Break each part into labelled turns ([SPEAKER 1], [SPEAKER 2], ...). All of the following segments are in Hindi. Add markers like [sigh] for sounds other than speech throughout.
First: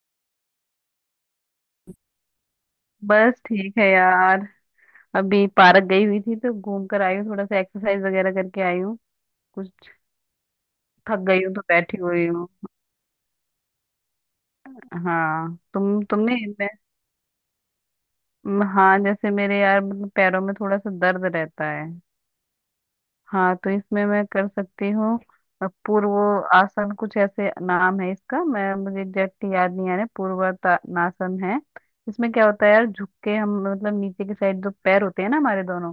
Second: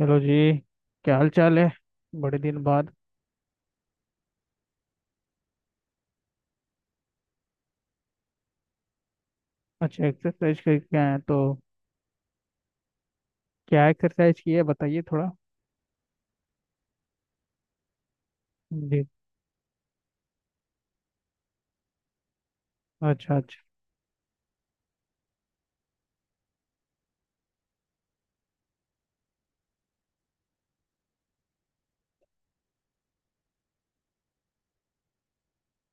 [SPEAKER 1] हेलो जी। क्या हाल चाल है। बड़े दिन बाद।
[SPEAKER 2] बस ठीक है यार। अभी पार्क गई हुई थी तो घूम कर आई हूँ, थोड़ा सा एक्सरसाइज वगैरह करके आई हूँ। कुछ
[SPEAKER 1] अच्छा, एक्सरसाइज करके आए
[SPEAKER 2] थक
[SPEAKER 1] हैं तो
[SPEAKER 2] गई हूँ तो बैठी हुई हूँ।
[SPEAKER 1] क्या एक्सरसाइज की है बताइए थोड़ा।
[SPEAKER 2] हाँ तुम तुमने मैं म- हाँ,
[SPEAKER 1] जी।
[SPEAKER 2] जैसे मेरे यार मतलब पैरों में थोड़ा सा दर्द रहता है।
[SPEAKER 1] अच्छा
[SPEAKER 2] हाँ
[SPEAKER 1] अच्छा।
[SPEAKER 2] तो इसमें मैं कर सकती हूँ। पूर्व आसन कुछ ऐसे नाम है इसका, मैं मुझे एग्जैक्टली याद नहीं आ रहा, पूर्वातानासन है। इसमें क्या होता है यार, झुक के हम मतलब नीचे की साइड जो पैर होते हैं ना हमारे दोनों,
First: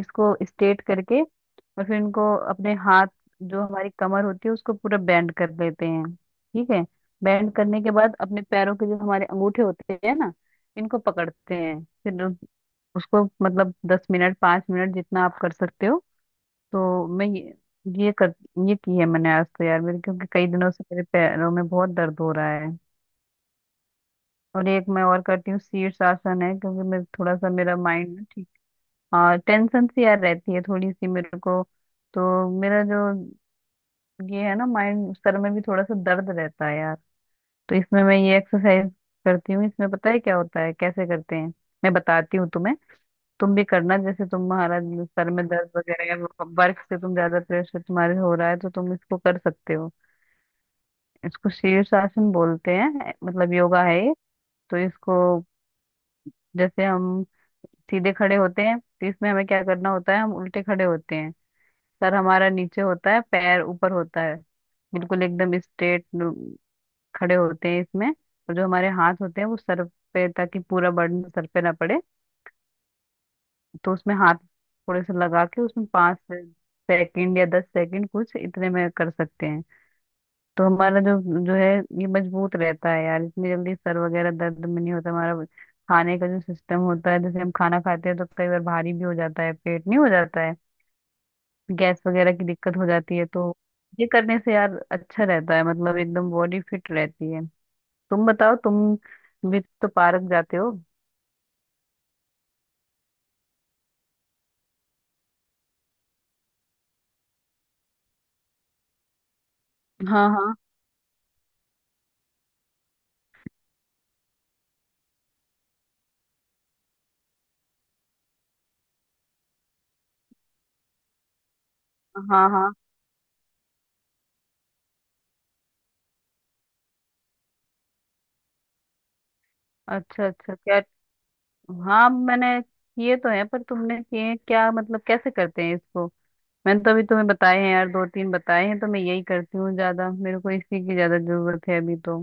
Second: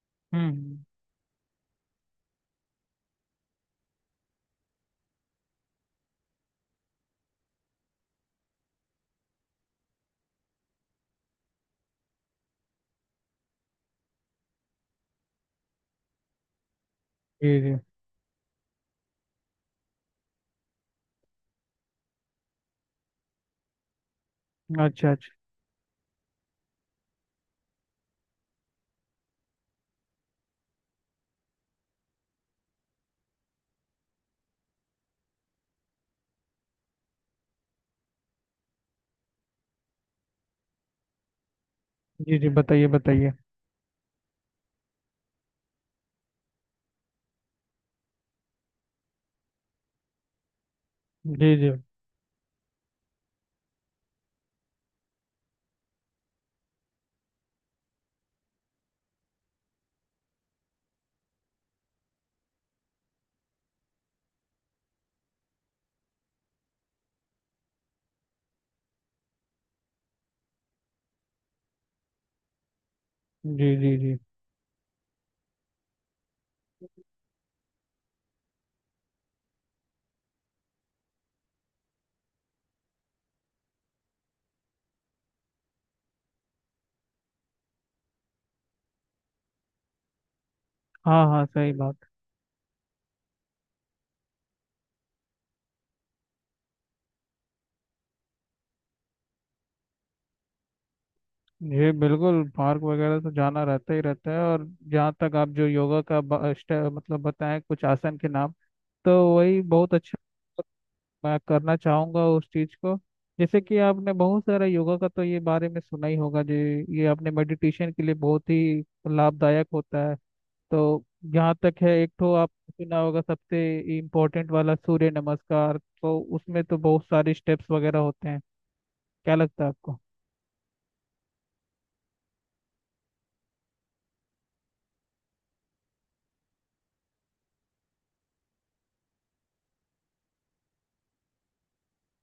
[SPEAKER 2] इसको
[SPEAKER 1] हम्म।
[SPEAKER 2] स्ट्रेट करके और फिर इनको अपने हाथ, जो हमारी कमर होती है उसको पूरा बैंड कर लेते हैं। ठीक है। बैंड करने के बाद अपने पैरों के जो हमारे अंगूठे होते हैं ना, इनको पकड़ते हैं फिर, उसको मतलब 10 मिनट 5 मिनट जितना आप कर सकते हो। तो मैं
[SPEAKER 1] जी जी।
[SPEAKER 2] ये कर ये की है मैंने आज, तो यार मेरे, क्योंकि कई दिनों से मेरे पैरों में बहुत दर्द हो रहा है। और एक मैं
[SPEAKER 1] अच्छा अच्छा।
[SPEAKER 2] और करती हूँ, शीर्ष आसन है, क्योंकि मैं थोड़ा सा मेरा माइंड, हाँ टेंशन सी यार रहती है थोड़ी सी मेरे को। तो मेरा जो ये है ना, माइंड सर में भी थोड़ा सा दर्द रहता है यार। तो इसमें मैं ये एक्सरसाइज करती हूँ। इसमें पता है क्या होता है कैसे करते हैं, मैं
[SPEAKER 1] जी
[SPEAKER 2] बताती हूँ
[SPEAKER 1] जी,
[SPEAKER 2] तुम्हें।
[SPEAKER 1] बताइए बताइए।
[SPEAKER 2] तुम भी करना, जैसे तुम्हारा सर में दर्द वगैरह है, वर्क से तुम ज्यादा प्रेशर तुम्हारे हो रहा है, तो तुम इसको कर सकते हो। इसको
[SPEAKER 1] जी जी
[SPEAKER 2] शीर्षासन बोलते हैं, मतलब योगा है ये। तो इसको, जैसे हम सीधे खड़े होते हैं, तो इसमें हमें क्या करना होता है, हम उल्टे खड़े होते हैं। सर हमारा नीचे होता है, पैर ऊपर होता है, बिल्कुल एकदम स्ट्रेट खड़े होते हैं इसमें। और जो हमारे हाथ होते हैं वो सर पे, ताकि पूरा बर्डन सर पे ना पड़े।
[SPEAKER 1] जी।
[SPEAKER 2] तो
[SPEAKER 1] जी
[SPEAKER 2] उसमें
[SPEAKER 1] जी।
[SPEAKER 2] हाथ थोड़े से लगा के, उसमें पाँच सेकंड या 10 सेकंड, कुछ इतने में कर सकते हैं। तो हमारा जो जो है, ये मजबूत रहता है यार, इतनी जल्दी सर वगैरह दर्द में नहीं होता हमारा। खाने का जो सिस्टम होता है, जैसे हम खाना खाते हैं तो कई बार भारी भी हो जाता है पेट, नहीं हो जाता है,
[SPEAKER 1] हाँ हाँ, सही
[SPEAKER 2] गैस
[SPEAKER 1] बात।
[SPEAKER 2] वगैरह की दिक्कत हो जाती है, तो ये करने से यार अच्छा रहता है, मतलब एकदम बॉडी फिट रहती है। तुम बताओ, तुम भी तो पार्क जाते हो।
[SPEAKER 1] जी बिल्कुल, पार्क वगैरह तो जाना रहता ही रहता है। और जहाँ तक आप जो योगा का ब- स्टे- मतलब बताएं कुछ आसन के नाम तो वही बहुत अच्छा।
[SPEAKER 2] हाँ हाँ,
[SPEAKER 1] मैं करना चाहूंगा उस चीज को। जैसे कि आपने बहुत सारा योगा का तो ये बारे में सुना ही होगा। जो ये आपने मेडिटेशन के लिए बहुत ही लाभदायक होता है। तो जहाँ तक है, एक तो
[SPEAKER 2] हाँ
[SPEAKER 1] आप
[SPEAKER 2] हाँ।
[SPEAKER 1] सुना होगा सबसे इम्पोर्टेंट वाला सूर्य नमस्कार। तो उसमें तो बहुत सारे स्टेप्स वगैरह होते हैं। क्या लगता है आपको।
[SPEAKER 2] अच्छा अच्छा, क्या? हाँ मैंने किए तो हैं, पर तुमने किए हैं क्या, मतलब कैसे करते हैं इसको? मैंने तो अभी तुम्हें बताए हैं यार, दो तीन बताए हैं, तो मैं यही करती हूँ ज्यादा, मेरे को इसी की ज्यादा जरूरत है अभी तो।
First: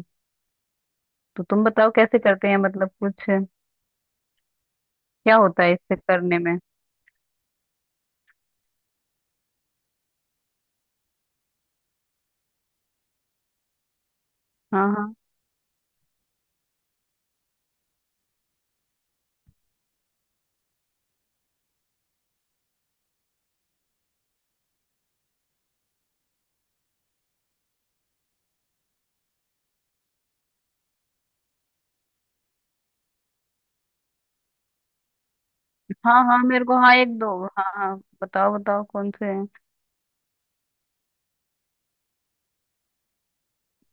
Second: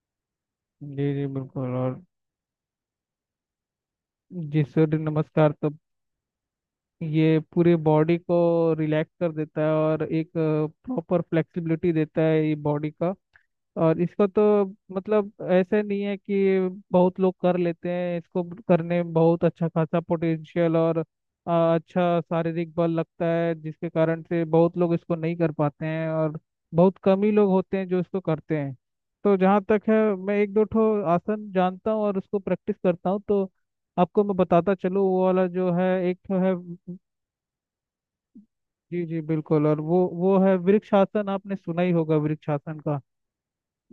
[SPEAKER 1] जी जी
[SPEAKER 2] तो तुम
[SPEAKER 1] बिल्कुल।
[SPEAKER 2] बताओ
[SPEAKER 1] और
[SPEAKER 2] कैसे करते हैं, मतलब कुछ क्या
[SPEAKER 1] जी सूर्य नमस्कार
[SPEAKER 2] होता
[SPEAKER 1] तो
[SPEAKER 2] है इससे करने में।
[SPEAKER 1] ये पूरी बॉडी को रिलैक्स कर देता है और एक प्रॉपर फ्लेक्सिबिलिटी देता है ये बॉडी का। और इसको तो
[SPEAKER 2] हाँ हाँ।
[SPEAKER 1] मतलब ऐसे नहीं है कि बहुत लोग कर लेते हैं इसको। करने में बहुत अच्छा खासा पोटेंशियल और अच्छा शारीरिक बल लगता है, जिसके कारण से बहुत लोग इसको नहीं कर पाते हैं। और बहुत कम ही लोग होते हैं जो इसको करते हैं। तो जहाँ तक है, मैं एक दो ठो आसन जानता हूँ और उसको प्रैक्टिस करता हूँ। तो आपको मैं बताता चलूँ। वो वाला जो है, एक
[SPEAKER 2] हाँ
[SPEAKER 1] तो
[SPEAKER 2] हाँ
[SPEAKER 1] है,
[SPEAKER 2] मेरे को, हाँ एक दो, हाँ हाँ बताओ बताओ,
[SPEAKER 1] जी
[SPEAKER 2] कौन
[SPEAKER 1] जी
[SPEAKER 2] से हैं।
[SPEAKER 1] बिल्कुल। और वो है वृक्षासन। आपने सुना ही होगा वृक्षासन का।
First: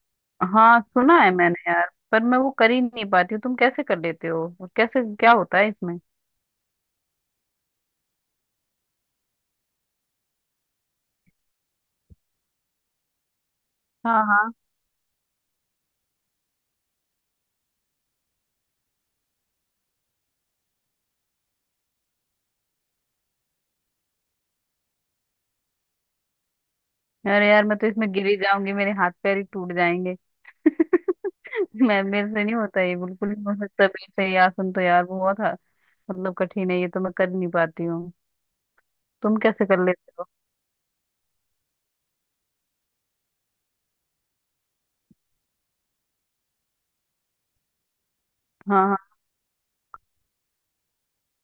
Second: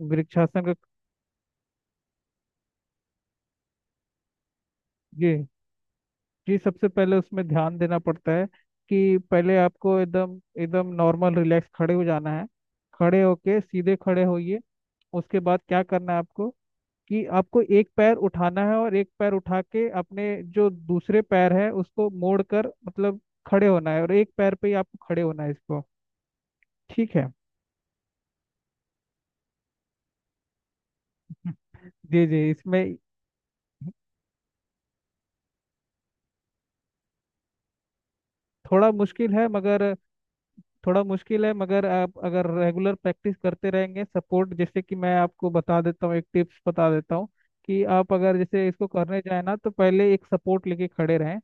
[SPEAKER 1] वृक्षासन का।
[SPEAKER 2] हाँ सुना है मैंने यार, पर मैं वो कर ही नहीं पाती हूँ, तुम कैसे कर लेते हो, वो कैसे क्या
[SPEAKER 1] जी
[SPEAKER 2] होता है इसमें।
[SPEAKER 1] जी, सबसे पहले उसमें ध्यान देना पड़ता है कि पहले आपको एकदम एकदम नॉर्मल रिलैक्स खड़े हो जाना है। खड़े होके सीधे
[SPEAKER 2] हाँ
[SPEAKER 1] खड़े
[SPEAKER 2] हाँ।
[SPEAKER 1] होइए। उसके बाद क्या करना है आपको, कि आपको एक पैर उठाना है और एक पैर उठा के अपने जो दूसरे पैर है उसको मोड़ कर मतलब खड़े होना है, और एक पैर पे ही आपको खड़े होना है इसको। ठीक है।
[SPEAKER 2] अरे यार मैं तो इसमें गिरी जाऊंगी, मेरे हाथ पैर ही टूट जाएंगे। [laughs]
[SPEAKER 1] [laughs]
[SPEAKER 2] मैं,
[SPEAKER 1] जी
[SPEAKER 2] मेरे से
[SPEAKER 1] जी,
[SPEAKER 2] नहीं होता
[SPEAKER 1] इसमें
[SPEAKER 2] ये, बिल्कुल नहीं हो सकता मेरे से यार, सुन, तो यार बहुत मतलब कठिन है ये, तो मैं कर नहीं पाती हूँ।
[SPEAKER 1] थोड़ा मुश्किल
[SPEAKER 2] तुम
[SPEAKER 1] है
[SPEAKER 2] कैसे कर
[SPEAKER 1] मगर,
[SPEAKER 2] लेते हो?
[SPEAKER 1] थोड़ा मुश्किल है मगर आप अगर रेगुलर प्रैक्टिस करते रहेंगे। सपोर्ट, जैसे कि मैं आपको बता देता हूँ, एक टिप्स बता देता हूँ कि आप अगर जैसे
[SPEAKER 2] हाँ
[SPEAKER 1] इसको
[SPEAKER 2] हाँ।
[SPEAKER 1] करने जाए ना, तो पहले एक सपोर्ट लेके खड़े रहें।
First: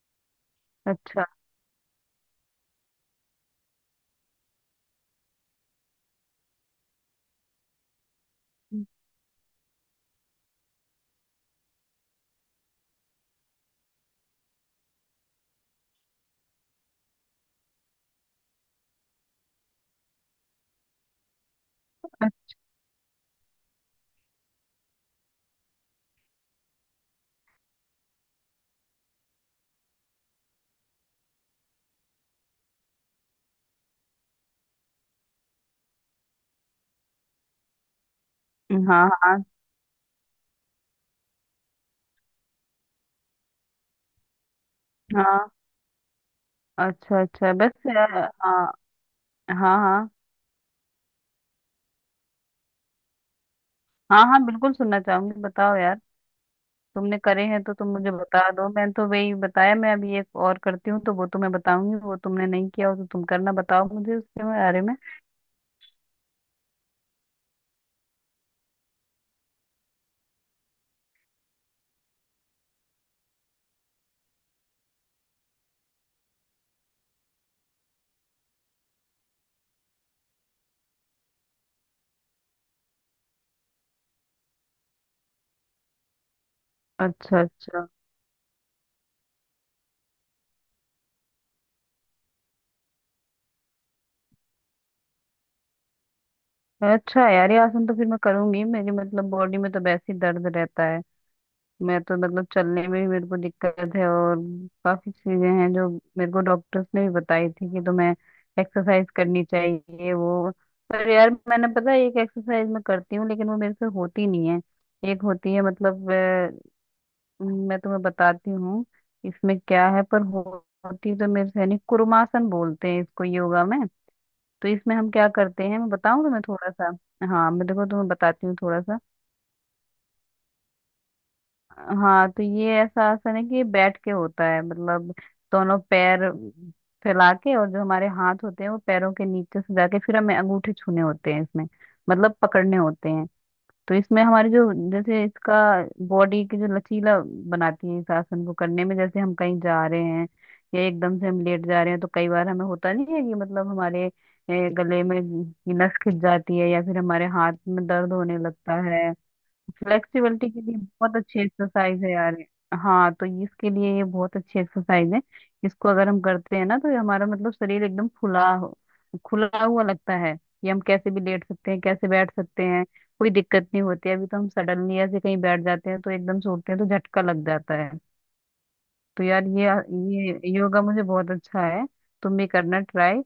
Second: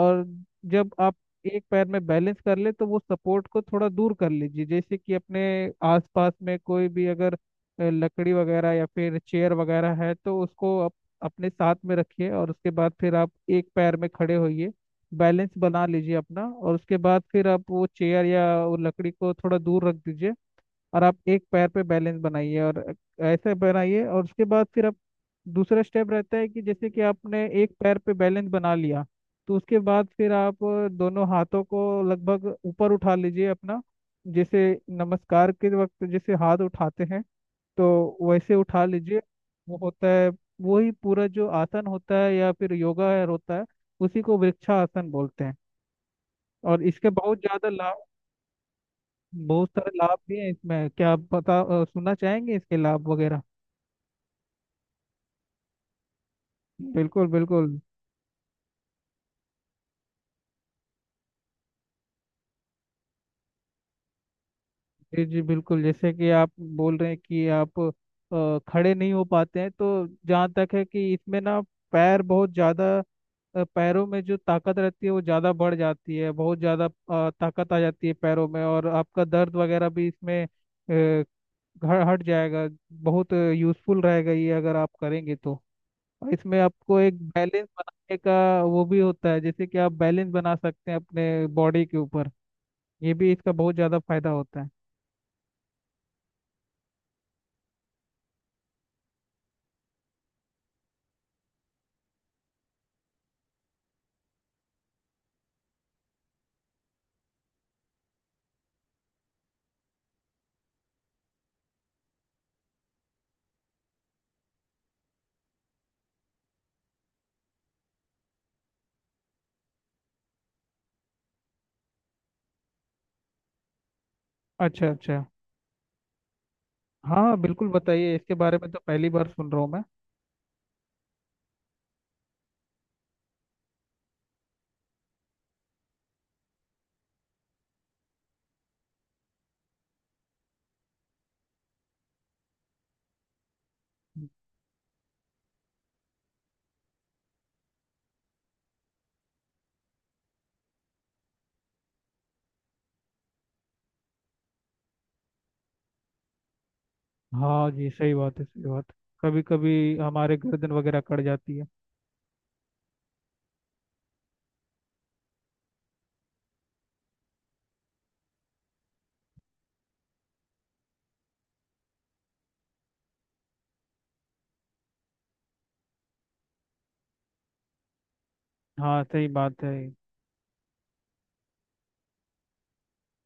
[SPEAKER 1] और जब आप
[SPEAKER 2] अच्छा
[SPEAKER 1] एक पैर में बैलेंस कर ले तो वो सपोर्ट को थोड़ा दूर कर लीजिए। जैसे कि अपने आसपास में कोई भी अगर लकड़ी वगैरह या फिर चेयर वगैरह है तो उसको आप अपने साथ में रखिए। और उसके बाद फिर आप एक पैर में खड़े होइए, बैलेंस बना लीजिए अपना। और उसके बाद फिर आप वो चेयर या वो लकड़ी को थोड़ा दूर रख दीजिए, और आप एक पैर पे बैलेंस
[SPEAKER 2] अच्छा,
[SPEAKER 1] बनाइए। और ऐसे बनाइए। और उसके बाद फिर आप दूसरा स्टेप रहता है कि जैसे कि आपने एक पैर पे बैलेंस बना लिया, तो उसके बाद फिर आप दोनों हाथों को लगभग ऊपर उठा लीजिए अपना, जैसे नमस्कार के वक्त जैसे हाथ उठाते हैं तो वैसे उठा
[SPEAKER 2] हाँ
[SPEAKER 1] लीजिए। वो होता है, वही पूरा जो आसन होता है या फिर योगा है होता है, उसी को वृक्षासन
[SPEAKER 2] हाँ।
[SPEAKER 1] बोलते हैं। और इसके
[SPEAKER 2] अच्छा
[SPEAKER 1] बहुत
[SPEAKER 2] अच्छा,
[SPEAKER 1] ज़्यादा
[SPEAKER 2] बस
[SPEAKER 1] लाभ,
[SPEAKER 2] यार, हाँ
[SPEAKER 1] बहुत
[SPEAKER 2] हाँ।
[SPEAKER 1] सारे
[SPEAKER 2] हाँ
[SPEAKER 1] लाभ भी हैं इसमें। क्या आप सुनना चाहेंगे इसके लाभ वगैरह।
[SPEAKER 2] हाँ, हाँ बिल्कुल सुनना चाहूंगी, बताओ यार। तुमने
[SPEAKER 1] बिल्कुल
[SPEAKER 2] करे हैं
[SPEAKER 1] बिल्कुल।
[SPEAKER 2] तो तुम मुझे बता दो, मैंने तो वही बताया, मैं अभी एक और करती हूँ तो वो तुम्हें बताऊंगी, वो तुमने नहीं किया हो तो तुम करना, बताओ मुझे उसके बारे में।
[SPEAKER 1] जी जी बिल्कुल। जैसे कि आप बोल रहे हैं कि आप खड़े नहीं हो पाते हैं, तो जहाँ तक है कि इसमें ना पैर बहुत ज़्यादा, पैरों में जो ताकत रहती है वो ज़्यादा बढ़ जाती है, बहुत ज़्यादा ताकत आ जाती है पैरों में। और आपका दर्द वगैरह भी इसमें हट जाएगा। बहुत यूज़फुल रहेगा ये अगर आप करेंगे तो। और इसमें आपको एक
[SPEAKER 2] अच्छा
[SPEAKER 1] बैलेंस
[SPEAKER 2] अच्छा।
[SPEAKER 1] बनाने का वो भी होता है, जैसे कि आप बैलेंस बना सकते हैं अपने बॉडी के ऊपर। ये भी इसका बहुत ज़्यादा फायदा होता है।
[SPEAKER 2] अच्छा यार, ये आसन तो फिर मैं करूंगी, मेरी मतलब बॉडी में तो वैसे ही दर्द रहता है, मैं तो मतलब चलने में भी मेरे को दिक्कत है, और काफी चीजें हैं जो मेरे को डॉक्टर्स ने भी बताई थी कि तुम्हें एक्सरसाइज करनी चाहिए वो। पर यार, मैंने पता है एक एक्सरसाइज मैं करती हूँ, लेकिन वो मेरे से होती नहीं है। एक होती है मतलब, मैं तुम्हें बताती हूँ। इसमें क्या है, पर होती तो मेरे से नहीं, कुरुमासन बोलते हैं इसको योगा में। तो
[SPEAKER 1] अच्छा
[SPEAKER 2] इसमें हम
[SPEAKER 1] अच्छा।
[SPEAKER 2] क्या करते हैं, मैं बताऊँ तुम्हें थोड़ा सा।
[SPEAKER 1] हाँ
[SPEAKER 2] हाँ, मैं
[SPEAKER 1] बिल्कुल,
[SPEAKER 2] देखो तुम्हें
[SPEAKER 1] बताइए इसके
[SPEAKER 2] बताती हूँ
[SPEAKER 1] बारे में, तो
[SPEAKER 2] थोड़ा सा।
[SPEAKER 1] पहली बार सुन रहा हूँ मैं।
[SPEAKER 2] हाँ तो ये ऐसा आसन है कि ये बैठ के होता है, मतलब दोनों पैर फैला के, और जो हमारे हाथ होते हैं वो पैरों के नीचे से जाके फिर हमें अंगूठे छूने होते हैं इसमें, मतलब पकड़ने होते हैं। तो इसमें हमारी जो, जैसे इसका बॉडी की जो लचीला बनाती है इस आसन को करने में। जैसे हम कहीं जा रहे हैं या एकदम से हम लेट जा रहे हैं तो कई बार हमें होता नहीं है कि, मतलब हमारे गले में की नस खिंच जाती है, या फिर हमारे हाथ
[SPEAKER 1] हाँ
[SPEAKER 2] में
[SPEAKER 1] जी, सही
[SPEAKER 2] दर्द होने
[SPEAKER 1] बात है, सही
[SPEAKER 2] लगता
[SPEAKER 1] बात है।
[SPEAKER 2] है।
[SPEAKER 1] कभी कभी हमारे
[SPEAKER 2] फ्लेक्सिबिलिटी के
[SPEAKER 1] गर्दन
[SPEAKER 2] लिए
[SPEAKER 1] वगैरह
[SPEAKER 2] बहुत
[SPEAKER 1] कट
[SPEAKER 2] अच्छी
[SPEAKER 1] जाती है।
[SPEAKER 2] एक्सरसाइज है यार ये। हाँ तो इसके लिए ये बहुत अच्छी एक्सरसाइज है। इसको अगर हम करते हैं ना तो ये हमारा मतलब शरीर एकदम खुला हुआ लगता है, कि हम कैसे भी लेट सकते हैं, कैसे बैठ सकते हैं, कोई दिक्कत नहीं होती। अभी तो हम सडनली ऐसे कहीं बैठ जाते हैं तो एकदम से उठते हैं तो झटका लग जाता है।
[SPEAKER 1] हाँ,
[SPEAKER 2] तो
[SPEAKER 1] सही
[SPEAKER 2] यार
[SPEAKER 1] बात
[SPEAKER 2] ये
[SPEAKER 1] है।
[SPEAKER 2] ये योगा मुझे बहुत अच्छा है, तुम भी करना ट्राई।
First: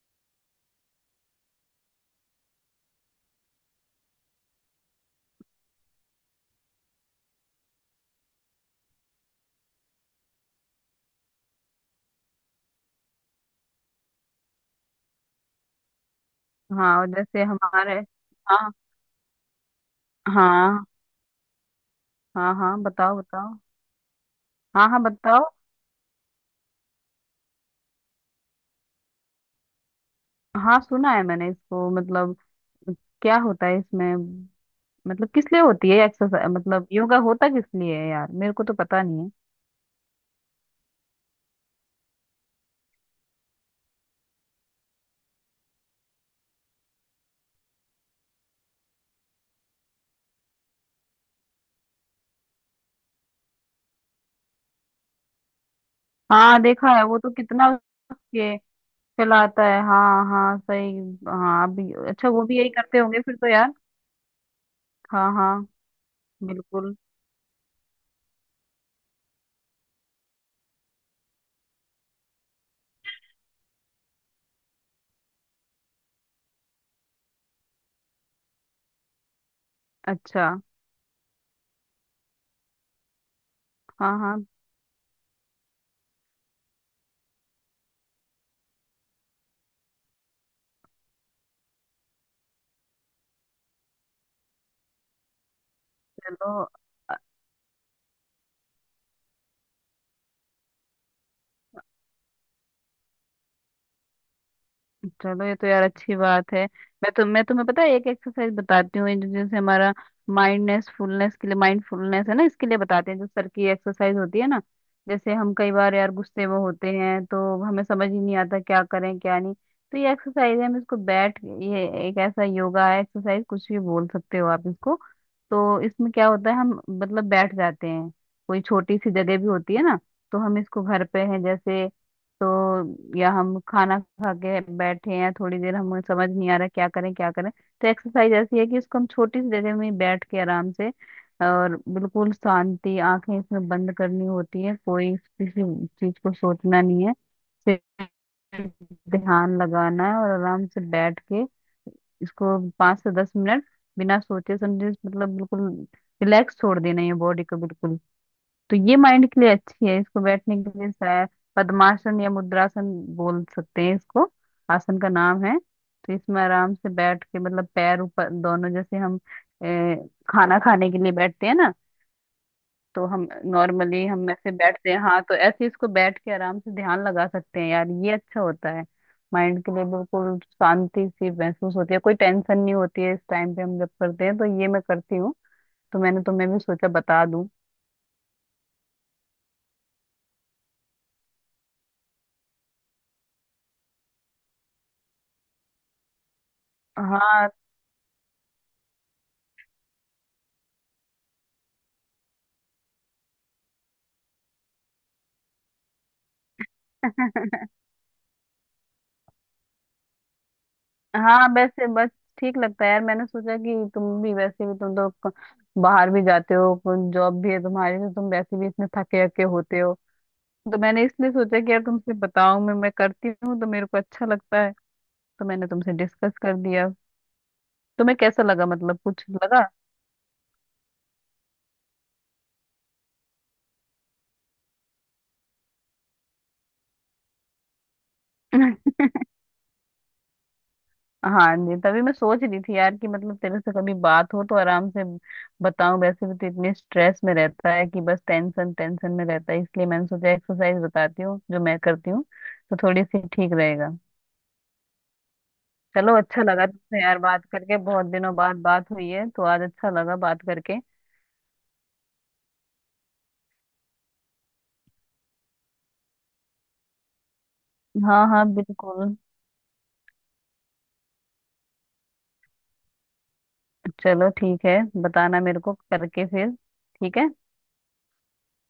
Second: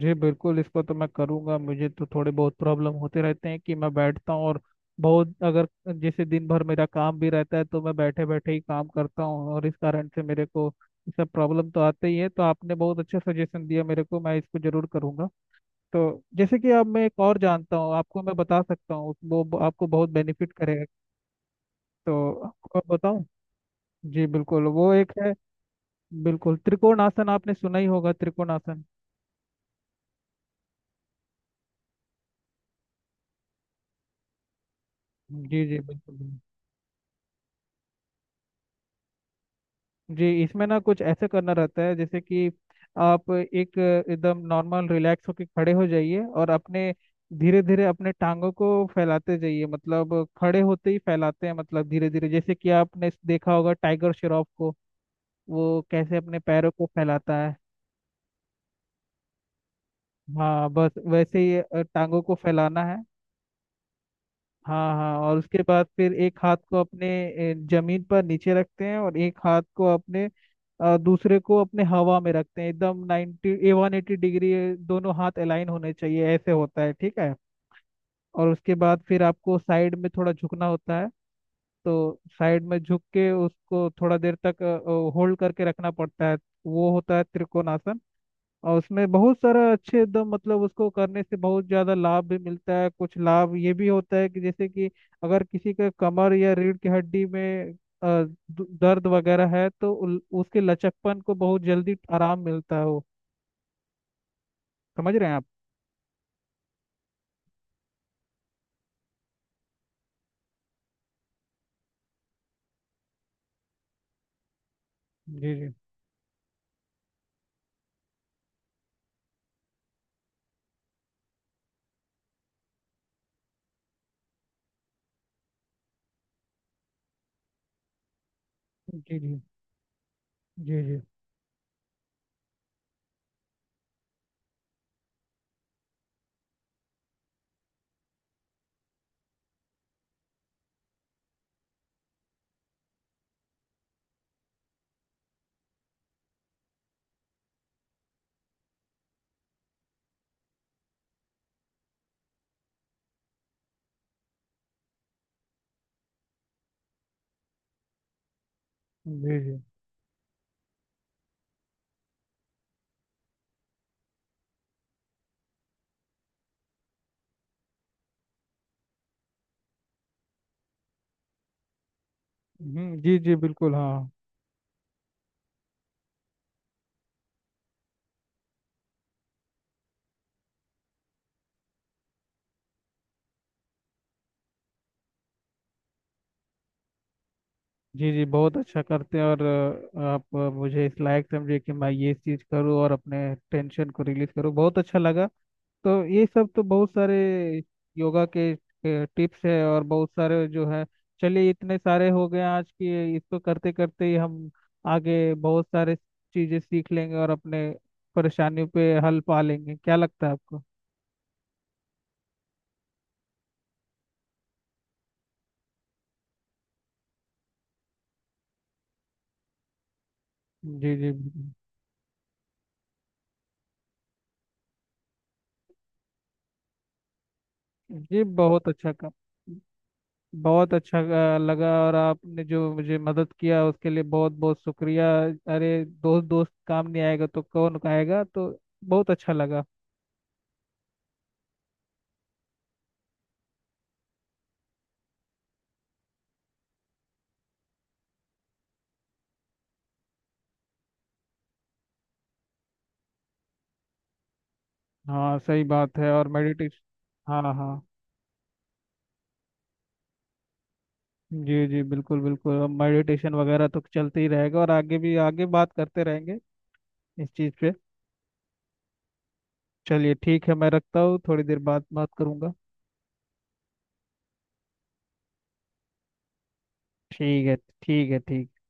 [SPEAKER 1] जी बिल्कुल, इसको तो मैं करूंगा। मुझे तो थोड़े बहुत प्रॉब्लम होते रहते हैं कि मैं बैठता हूँ और बहुत अगर, जैसे दिन भर मेरा काम भी रहता है तो मैं बैठे बैठे ही काम करता हूँ, और इस कारण से मेरे को ये सब प्रॉब्लम तो आते ही है। तो आपने बहुत अच्छा सजेशन दिया मेरे को, मैं इसको जरूर करूंगा। तो जैसे कि अब
[SPEAKER 2] हाँ
[SPEAKER 1] मैं
[SPEAKER 2] और
[SPEAKER 1] एक और
[SPEAKER 2] जैसे
[SPEAKER 1] जानता हूँ,
[SPEAKER 2] हमारे,
[SPEAKER 1] आपको मैं बता
[SPEAKER 2] हाँ,
[SPEAKER 1] सकता हूँ, वो आपको बहुत बेनिफिट करेगा।
[SPEAKER 2] हाँ।
[SPEAKER 1] तो
[SPEAKER 2] हाँ हाँ
[SPEAKER 1] आपको मैं
[SPEAKER 2] बताओ
[SPEAKER 1] बताऊँ।
[SPEAKER 2] बताओ।
[SPEAKER 1] जी बिल्कुल,
[SPEAKER 2] हाँ
[SPEAKER 1] वो
[SPEAKER 2] हाँ
[SPEAKER 1] एक है,
[SPEAKER 2] बताओ।
[SPEAKER 1] बिल्कुल, त्रिकोण आसन। आपने सुना ही होगा त्रिकोण आसन।
[SPEAKER 2] हाँ सुना है मैंने इसको, मतलब क्या होता है इसमें, मतलब किस लिए
[SPEAKER 1] जी जी
[SPEAKER 2] होती है
[SPEAKER 1] बिल्कुल।
[SPEAKER 2] एक्सरसाइज, मतलब योगा होता किस लिए है यार, मेरे को तो पता नहीं है।
[SPEAKER 1] जी इसमें ना कुछ ऐसे करना रहता है जैसे कि आप एक एकदम नॉर्मल रिलैक्स होके खड़े हो जाइए, और अपने धीरे धीरे अपने टांगों को फैलाते जाइए। मतलब खड़े होते ही फैलाते हैं, मतलब धीरे धीरे, जैसे कि आपने देखा होगा टाइगर श्रॉफ को, वो कैसे अपने
[SPEAKER 2] हाँ
[SPEAKER 1] पैरों को
[SPEAKER 2] देखा है, वो तो
[SPEAKER 1] फैलाता है।
[SPEAKER 2] कितना, उसके फैलाता है, हाँ हाँ
[SPEAKER 1] हाँ बस
[SPEAKER 2] सही।
[SPEAKER 1] वैसे ही
[SPEAKER 2] हाँ अभी,
[SPEAKER 1] टांगों
[SPEAKER 2] अच्छा
[SPEAKER 1] को
[SPEAKER 2] वो भी यही
[SPEAKER 1] फैलाना है।
[SPEAKER 2] करते होंगे फिर, तो यार।
[SPEAKER 1] हाँ हाँ।
[SPEAKER 2] हाँ
[SPEAKER 1] और उसके
[SPEAKER 2] हाँ
[SPEAKER 1] बाद फिर एक हाथ को
[SPEAKER 2] बिल्कुल।
[SPEAKER 1] अपने जमीन पर नीचे रखते हैं, और एक हाथ को अपने दूसरे को अपने हवा में रखते हैं एकदम 90 180 डिग्री। ये दोनों हाथ अलाइन होने चाहिए, ऐसे होता है ठीक है। और उसके बाद फिर आपको साइड में थोड़ा
[SPEAKER 2] अच्छा,
[SPEAKER 1] झुकना होता है। तो साइड में झुक के उसको
[SPEAKER 2] हाँ
[SPEAKER 1] थोड़ा देर
[SPEAKER 2] हाँ।
[SPEAKER 1] तक होल्ड करके रखना पड़ता है। वो होता है त्रिकोणासन। और उसमें बहुत सारा अच्छे, एकदम मतलब उसको करने से बहुत ज़्यादा लाभ भी मिलता है। कुछ लाभ ये भी होता है कि जैसे कि अगर किसी के कमर या
[SPEAKER 2] चलो,
[SPEAKER 1] रीढ़ की हड्डी में अ, दर्द वगैरह है तो उसके लचकपन को बहुत जल्दी आराम मिलता है वो। समझ रहे हैं आप।
[SPEAKER 2] चलो ये तो यार अच्छी बात है। मैं तो, मैं तुम्हें पता है, एक एक्सरसाइज बताती हूँ, ये जैसे हमारा माइंडनेस फुलनेस के लिए माइंडफुलनेस है ना, इसके लिए बताते हैं, जो सर की एक्सरसाइज होती है ना। जैसे हम
[SPEAKER 1] जी
[SPEAKER 2] कई
[SPEAKER 1] जी
[SPEAKER 2] बार यार गुस्से में होते हैं तो हमें समझ ही नहीं आता क्या करें क्या नहीं। तो ये एक्सरसाइज है, हम इसको बैठ ये एक ऐसा योगा है, एक्सरसाइज कुछ भी बोल सकते हो आप इसको। तो इसमें क्या होता है, हम मतलब बैठ जाते हैं, कोई छोटी सी
[SPEAKER 1] जी
[SPEAKER 2] जगह
[SPEAKER 1] जी।
[SPEAKER 2] भी होती है ना, तो हम
[SPEAKER 1] जी
[SPEAKER 2] इसको,
[SPEAKER 1] जी
[SPEAKER 2] घर पे हैं जैसे, तो, या हम खाना खा के बैठे हैं थोड़ी देर, हमें समझ नहीं आ रहा क्या करें क्या करें, तो एक्सरसाइज ऐसी है कि उसको हम छोटी सी जगह में बैठ के आराम से, और बिल्कुल शांति, आंखें इसमें बंद करनी होती है, कोई किसी चीज को सोचना नहीं है, सिर्फ ध्यान लगाना है, और आराम से बैठ के इसको 5 से 10 मिनट, बिना सोचे समझे, मतलब बिल्कुल रिलैक्स छोड़ देना है बॉडी को बिल्कुल। तो ये माइंड
[SPEAKER 1] जी
[SPEAKER 2] के लिए
[SPEAKER 1] जी।
[SPEAKER 2] अच्छी है। इसको बैठने के लिए शायद पद्मासन या मुद्रासन बोल सकते हैं इसको, आसन का नाम है। तो इसमें आराम से बैठ के मतलब पैर ऊपर दोनों, जैसे हम ए, खाना खाने के लिए बैठते हैं ना, तो
[SPEAKER 1] जी
[SPEAKER 2] हम
[SPEAKER 1] जी बिल्कुल
[SPEAKER 2] नॉर्मली
[SPEAKER 1] हाँ।
[SPEAKER 2] हम ऐसे बैठते हैं हाँ, तो ऐसे इसको बैठ के आराम से ध्यान लगा सकते हैं यार, ये अच्छा होता है माइंड के लिए। बिल्कुल शांति सी महसूस होती है, कोई टेंशन नहीं होती है इस टाइम पे हम जब करते हैं, तो ये मैं करती हूँ, तो मैंने तुम्हें भी सोचा बता दूं।
[SPEAKER 1] जी जी, बहुत अच्छा करते हैं। और आप मुझे इस लायक समझे कि मैं ये चीज़ करूँ और अपने टेंशन को रिलीज करूँ, बहुत अच्छा लगा। तो ये सब तो बहुत सारे
[SPEAKER 2] हाँ।
[SPEAKER 1] योगा के टिप्स है और बहुत सारे जो है, चलिए इतने सारे हो गए आज की। इसको करते करते ही हम आगे बहुत सारे चीजें सीख लेंगे और
[SPEAKER 2] [laughs]
[SPEAKER 1] अपने परेशानियों पे हल पा लेंगे। क्या लगता है आपको।
[SPEAKER 2] हाँ वैसे, बस ठीक लगता है यार, मैंने सोचा कि तुम भी, वैसे भी तुम तो बाहर भी जाते हो, जॉब भी है तुम्हारी, तो तुम वैसे भी इसमें थके हके होते हो। तो
[SPEAKER 1] जी
[SPEAKER 2] मैंने
[SPEAKER 1] जी।
[SPEAKER 2] इसलिए सोचा कि यार तुमसे बताऊं, मैं करती हूँ तो मेरे को अच्छा लगता है, तो मैंने तुमसे डिस्कस कर दिया। तुम्हें
[SPEAKER 1] जी
[SPEAKER 2] कैसा लगा,
[SPEAKER 1] बहुत अच्छा
[SPEAKER 2] मतलब
[SPEAKER 1] काम।
[SPEAKER 2] कुछ लगा?
[SPEAKER 1] बहुत अच्छा लगा। और आपने जो मुझे मदद किया उसके लिए बहुत बहुत शुक्रिया। अरे दोस्त दोस्त काम नहीं आएगा तो कौन आएगा। तो
[SPEAKER 2] [laughs]
[SPEAKER 1] बहुत अच्छा लगा।
[SPEAKER 2] हाँ जी, तभी मैं सोच रही थी यार कि मतलब तेरे से कभी बात हो तो आराम से बताऊं, वैसे भी तो इतने स्ट्रेस में रहता है कि बस टेंशन टेंशन में रहता है, इसलिए मैंने सोचा एक्सरसाइज बताती हूँ जो मैं करती हूँ, तो थोड़ी सी ठीक रहेगा।
[SPEAKER 1] हाँ, सही बात है।
[SPEAKER 2] चलो,
[SPEAKER 1] और
[SPEAKER 2] अच्छा लगा तुमसे यार
[SPEAKER 1] मेडिटेशन। हाँ
[SPEAKER 2] बात
[SPEAKER 1] हाँ।
[SPEAKER 2] करके, बहुत दिनों बाद बात हुई है तो आज अच्छा लगा बात करके।
[SPEAKER 1] जी जी, बिल्कुल बिल्कुल। अब मेडिटेशन वगैरह तो चलते ही रहेगा, और आगे भी आगे बात करते रहेंगे इस चीज़ पे।
[SPEAKER 2] हाँ हाँ बिल्कुल।
[SPEAKER 1] चलिए ठीक है, मैं रखता हूँ, थोड़ी देर बाद बात करूँगा।
[SPEAKER 2] चलो ठीक है, बताना मेरे को करके फिर। ठीक है।
[SPEAKER 1] ठीक है। ठीक है ठीक।